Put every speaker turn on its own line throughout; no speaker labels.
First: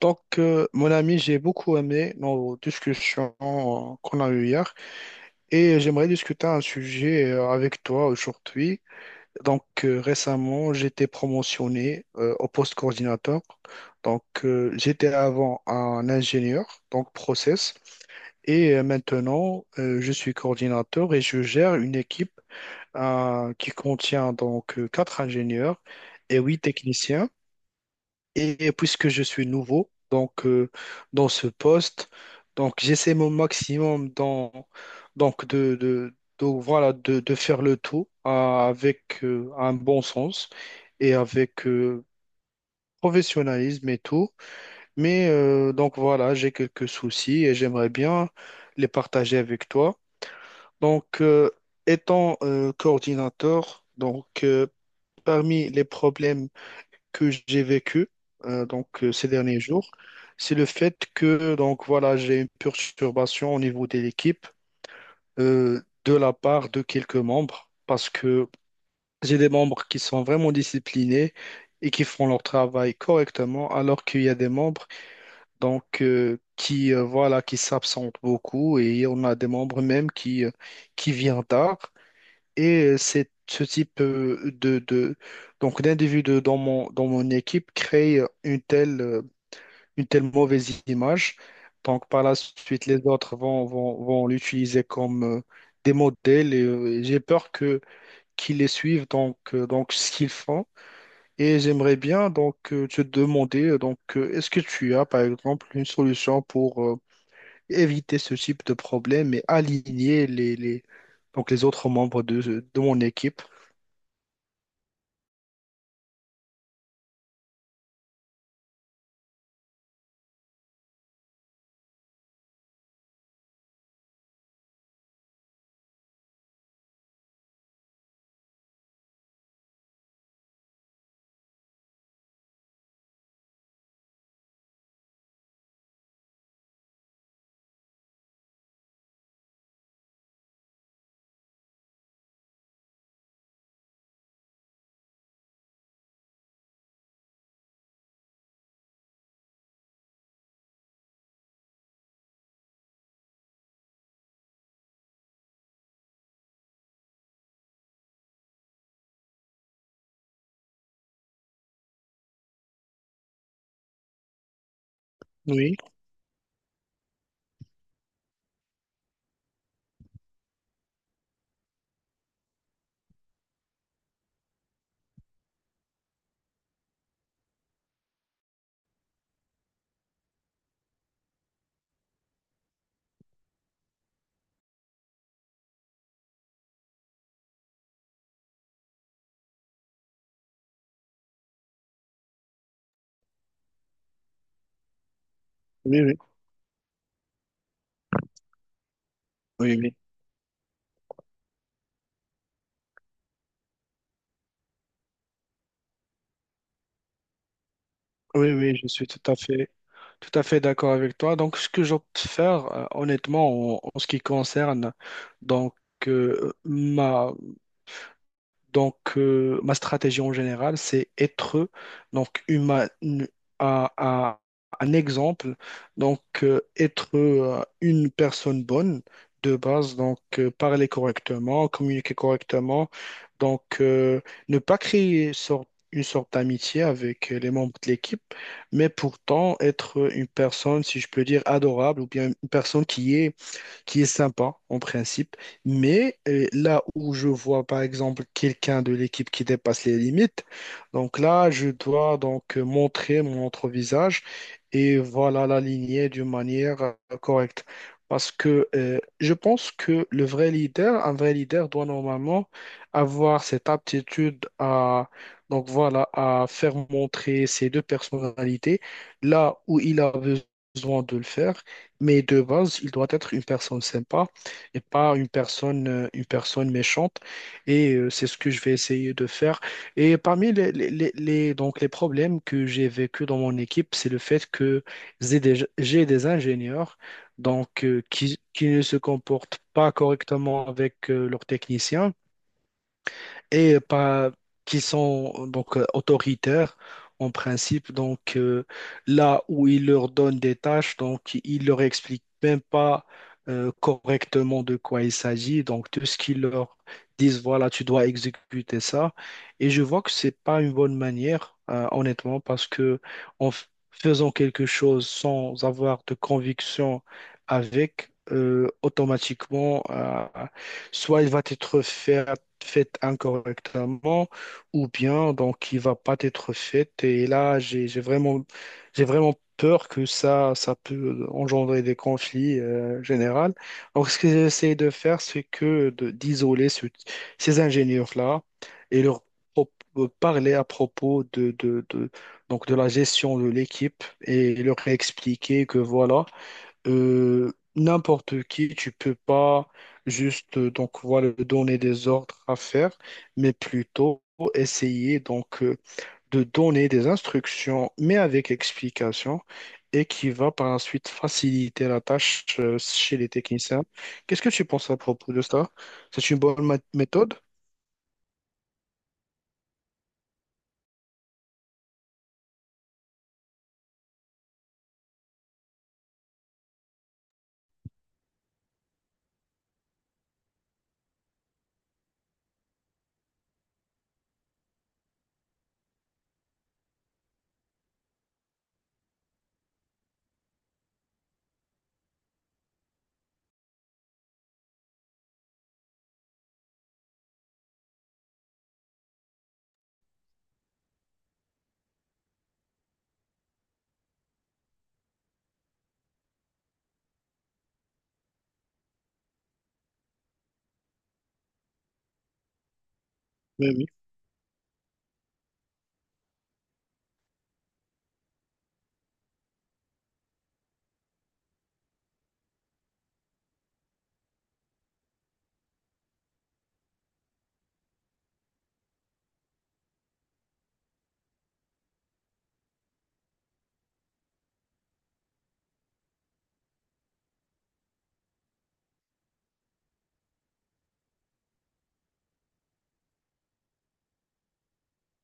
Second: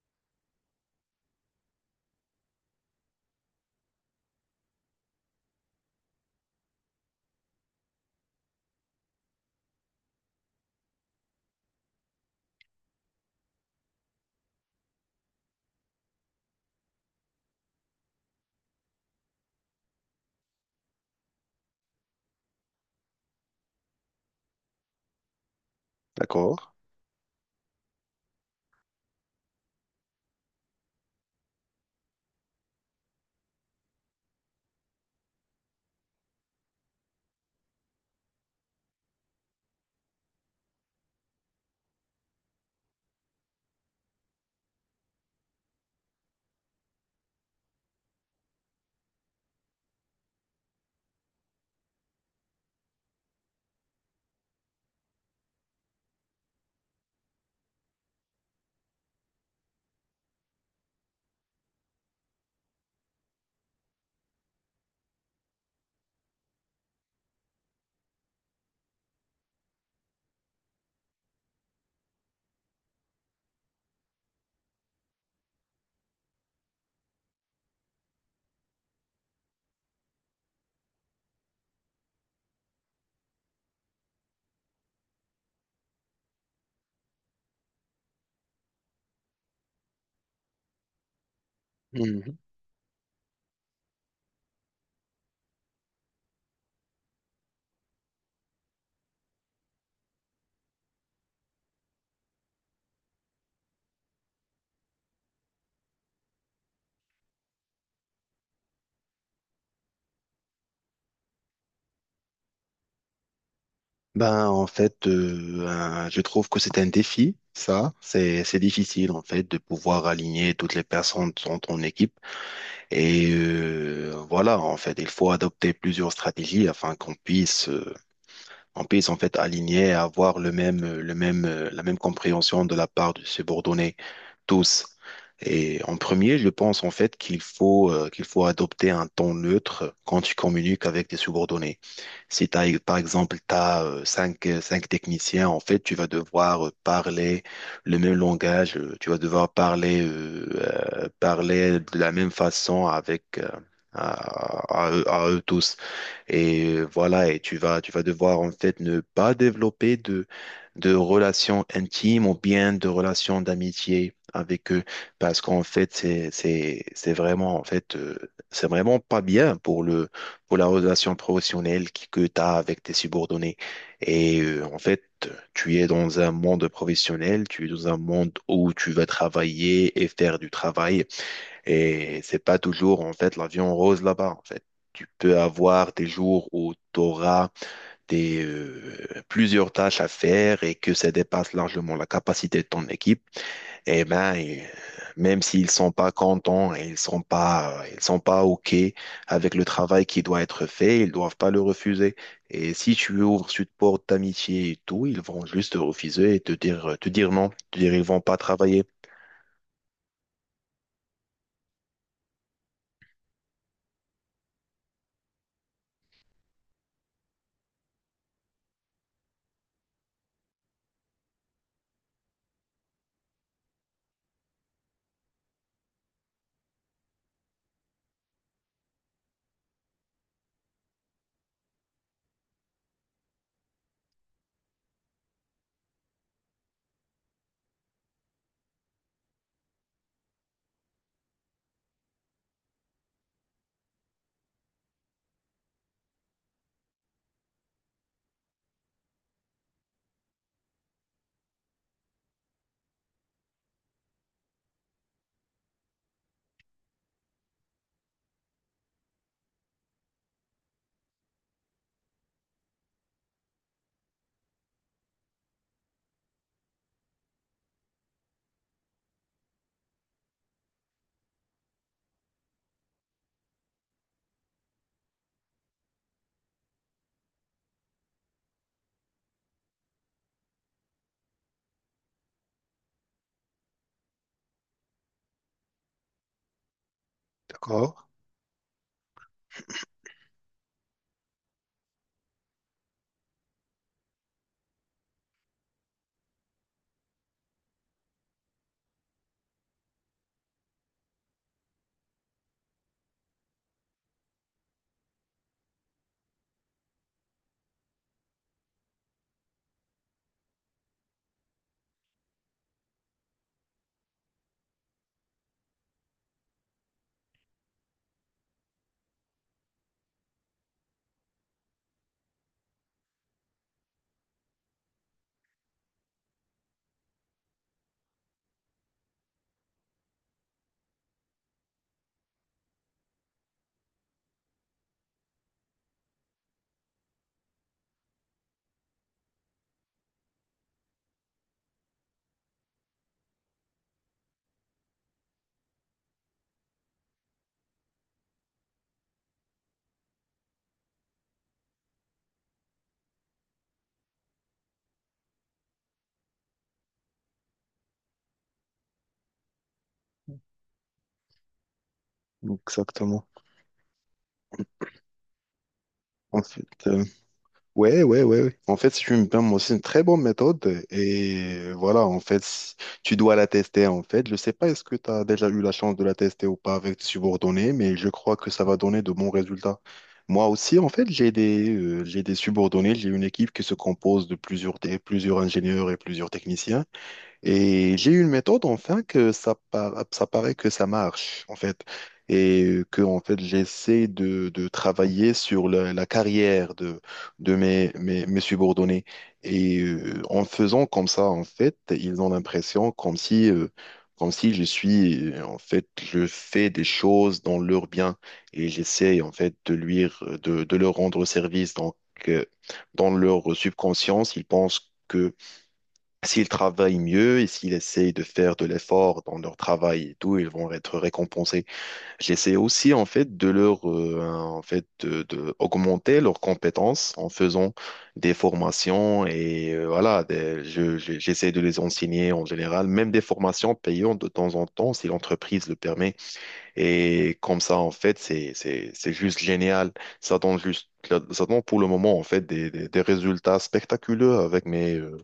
Mon ami, j'ai beaucoup aimé nos discussions qu'on a eues hier et j'aimerais discuter un sujet avec toi aujourd'hui. Récemment, j'étais promotionné au poste coordinateur. J'étais avant un ingénieur, donc process, et maintenant, je suis coordinateur et je gère une équipe qui contient 4 ingénieurs et 8
D'accord.
techniciens. Et puisque je suis nouveau, dans ce poste, donc j'essaie mon maximum dans, donc voilà de faire le tout avec un bon sens et avec professionnalisme et tout. Mais donc voilà, j'ai quelques soucis et j'aimerais bien les partager avec toi. Donc euh, Étant coordinateur, parmi les problèmes que j'ai vécu ces derniers jours, c'est le fait que donc voilà, j'ai une perturbation au niveau de l'équipe de la part de quelques membres parce que j'ai des membres qui sont vraiment disciplinés et qui font leur travail correctement, alors qu'il y a des membres qui voilà qui s'absentent beaucoup et on a des membres même qui viennent tard. Et c'est ce type de donc d'individu dans mon équipe crée une telle mauvaise image. Donc par la
Mhm.
suite, les autres vont l'utiliser comme des modèles et j'ai peur que qu'ils les suivent donc ce qu'ils font. Et j'aimerais bien te demander est-ce que tu as par exemple une solution pour éviter ce type de problème et aligner les donc les autres membres de mon équipe?
Je trouve que c'est un défi, ça. C'est difficile, en fait, de pouvoir aligner toutes les personnes dans ton équipe. Et voilà, en fait, il faut adopter plusieurs stratégies afin qu'on puisse on puisse en fait aligner et avoir le même, la même compréhension de la part de subordonnés, tous. Et en premier, je pense en fait qu'il faut adopter un ton neutre quand tu communiques avec tes subordonnés. Si tu as cinq, cinq techniciens, en fait, tu vas devoir parler le même langage, tu vas devoir parler, parler de la même façon avec, à eux tous. Et voilà, et tu vas devoir en fait ne pas développer de relations intimes ou bien de relations d'amitié avec eux parce qu'en
Oui.
fait, c'est vraiment, en fait, c'est vraiment pas bien pour le, pour la relation professionnelle que tu as avec tes subordonnés. Et tu es dans un monde professionnel, tu es dans un monde où tu vas travailler et faire du travail et c'est pas toujours, en fait, l'avion rose là-bas, en fait. Tu peux avoir des jours où tu auras des, plusieurs tâches à faire et que ça dépasse largement la capacité de ton équipe. Et ben, et, euh, Même s'ils sont
Oui,
pas
oui,
contents et ils sont pas OK avec le
oui, oui,
travail qui doit être fait, ils doivent pas le refuser. Et si tu ouvres cette porte d'amitié et tout, ils vont juste te refuser et te dire non, te dire ils vont pas
oui, oui,
travailler.
je suis tout à fait d'accord avec toi. Donc, ce que j'opte faire, honnêtement, en ce qui concerne donc euh, ma, ma stratégie en général, c'est être donc humain un, un- un exemple, être une personne bonne de base, parler correctement, communiquer correctement, donc euh, ne pas créer sorte- une sorte d'amitié avec les membres de l'équipe, mais pourtant être une personne, si je peux dire, adorable ou bien une personne qui est sympa en principe, mais là où je vois par exemple quelqu'un de l'équipe qui dépasse les limites, donc là je dois montrer mon autre visage et voilà la lignée d'une manière correcte. Parce que je pense que un vrai leader doit normalement avoir cette aptitude à, donc voilà, à faire montrer ses deux personnalités là où il a besoin de le faire, mais de base, il doit être une personne sympa et pas une personne, une personne méchante. Et c'est ce que je vais essayer de faire. Et parmi donc les problèmes que j'ai vécu dans mon équipe, c'est le fait que j'ai des ingénieurs
D'accord?
qui ne se comportent pas correctement avec leurs techniciens et pas qui sont autoritaires en principe. Là où ils leur donnent des tâches, donc ils leur expliquent même pas correctement de quoi il s'agit. Donc tout ce qu'ils leur disent, voilà, tu dois exécuter ça. Et je vois que c'est pas une bonne manière, honnêtement, parce que faisant quelque chose sans avoir de conviction avec, automatiquement, soit il va être fait, fait incorrectement, ou bien donc il va pas être fait. Et là, j'ai vraiment peur que ça peut engendrer des conflits généraux. Donc, ce que j'essaie de faire, c'est que d'isoler ces ingénieurs-là et leur parler à propos donc de la gestion de l'équipe et leur expliquer que voilà n'importe qui, tu peux pas juste donc voilà donner des ordres à faire, mais plutôt essayer de donner des instructions, mais avec explication, et qui va par la suite faciliter la tâche chez
Exactement.
les techniciens. Qu'est-ce que tu penses à propos de ça? C'est une bonne
Ensuite,
méthode?
ouais, ouais, ouais, ouais. En fait, si tu me permets, c'est une très bonne méthode. Et voilà, en fait, tu dois la tester, en fait. Je sais pas est-ce que tu as déjà eu la chance de la tester ou pas avec tes subordonnés, mais je crois que ça va donner de bons résultats. Moi aussi, en fait, j'ai des subordonnés, j'ai une équipe qui se compose de plusieurs, plusieurs ingénieurs et plusieurs techniciens. Et j'ai une méthode, enfin, que ça, ça paraît que ça marche, en fait. Et que, en fait, j'essaie de travailler sur la, la carrière de mes, mes subordonnés. Et en faisant comme ça, en fait, ils ont l'impression comme si je suis, en fait, je fais des choses dans leur bien. Et j'essaie, en fait, de leur rendre service. Donc, euh, dans leur
Oui, oui,
subconscience, ils pensent que s'ils travaillent mieux et s'ils essayent de faire de l'effort dans leur travail et tout, ils vont être récompensés. J'essaie aussi en fait de leur de augmenter leurs compétences en faisant des formations et voilà, j'essaie de les enseigner en général, même des formations payantes de temps en temps si l'entreprise le permet. Et comme ça en fait, c'est juste génial. Ça donne juste ça donne pour le moment en fait des résultats spectaculaires avec mes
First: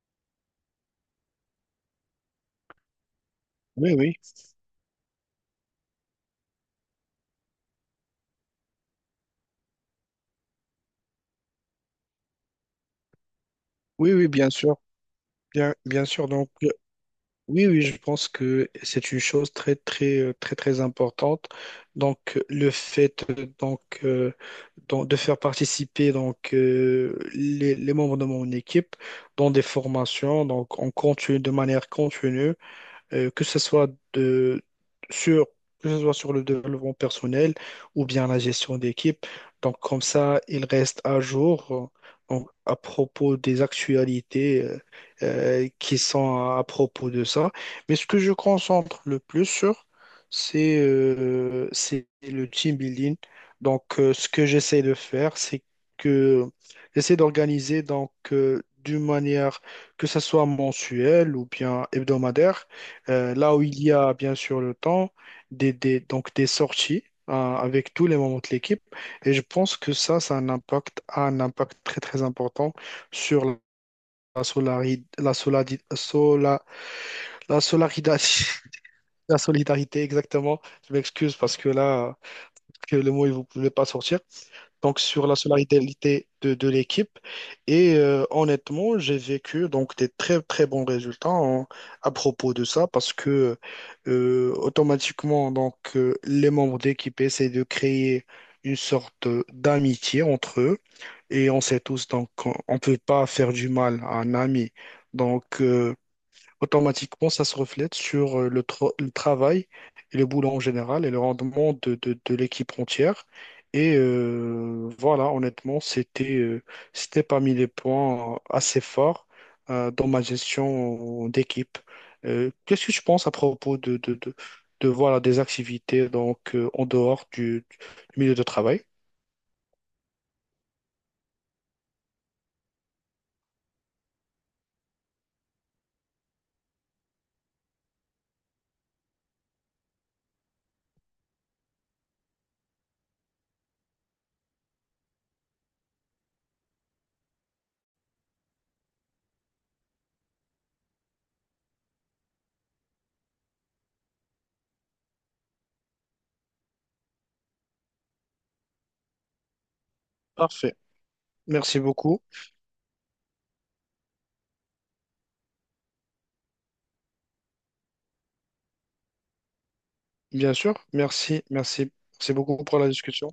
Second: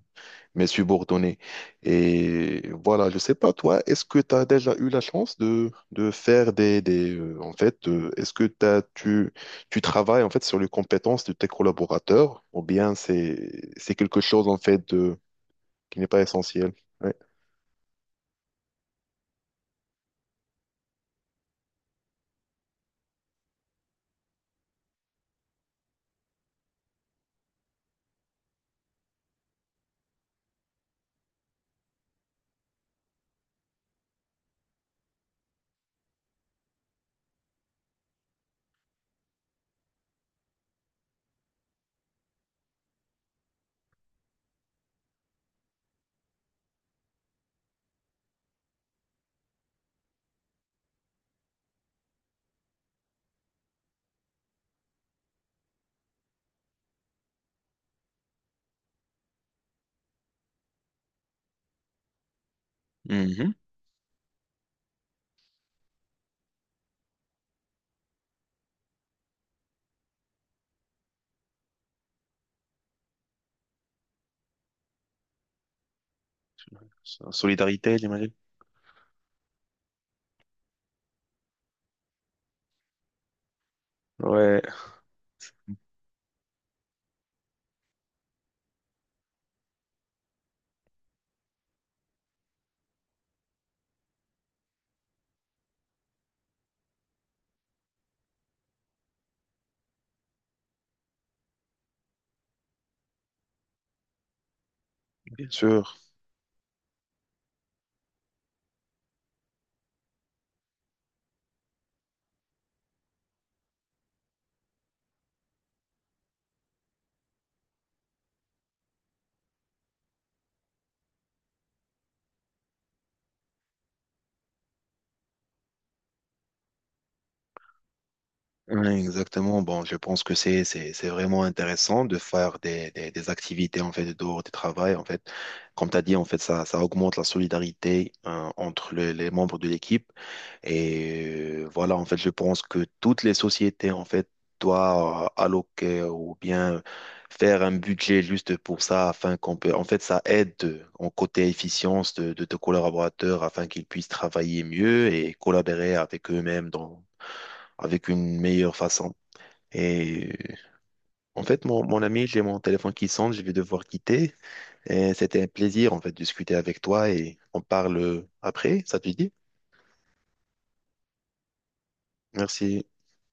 mes subordonnés. Et voilà, je sais pas, toi,
oui,
est-ce
oui,
que tu as déjà eu la chance de faire est-ce que tu travailles en fait sur les compétences de tes collaborateurs ou bien c'est
oui,
quelque
oui,
chose
bien
en
sûr,
fait de qui
bien
n'est pas
sûr. Donc
essentiel. Ouais.
oui, oui, je pense que c'est une chose très, très importante. Le fait donc, de faire participer les membres de mon équipe dans des formations, donc on continue de manière continue que ce soit de, sur, que ce soit sur le développement personnel ou bien la gestion d'équipe. Donc, comme ça, il reste à jour à propos des actualités qui sont à propos de ça. Mais ce que je concentre le plus sur, c'est le team building. Ce que j'essaie de faire, c'est que j'essaie d'organiser d'une manière que ça soit mensuelle ou bien hebdomadaire
Mhm.
là où il y a bien sûr le temps, donc des sorties avec tous les membres de l'équipe. Et je pense que ça a a un impact très très important sur la, solari- la, soladi- sola- la
Solidarité,
solidarité.
j'imagine.
La solidarité, exactement. Je m'excuse parce que là, que le mot, il ne voulait pas sortir
Ouais,
donc sur la solidarité de l'équipe. Et honnêtement, j'ai vécu donc des très très bons résultats à propos de ça parce que automatiquement les membres de l'équipe essaient de créer une sorte d'amitié entre eux et on sait tous donc on peut pas faire du mal à un ami.
bien
Donc euh,
sûr.
Automatiquement, ça se reflète sur le travail et le boulot en général et le rendement de l'équipe entière. Et voilà, honnêtement, c'était c'était parmi les points assez forts dans ma gestion d'équipe. Qu'est-ce que tu penses à propos voilà, des activités en dehors du milieu de travail?
Ouais, exactement. Bon, je pense que c'est vraiment intéressant de faire des activités en fait dehors du travail en fait. Comme tu as dit en fait ça augmente la solidarité entre les membres de l'équipe et voilà en fait je pense que toutes les sociétés en fait doivent alloquer ou bien faire un budget juste pour ça afin qu'on peut en fait ça aide en côté efficience de tes collaborateurs afin qu'ils puissent travailler mieux et collaborer avec eux-mêmes dans avec une meilleure façon. Et
Parfait. Merci
mon, mon
beaucoup.
ami, j'ai mon téléphone qui sonne, je vais devoir quitter. Et c'était un plaisir, en fait, de discuter avec toi et on parle après, ça te dit?
Bien sûr, merci, merci. Merci beaucoup pour
Merci.
la discussion.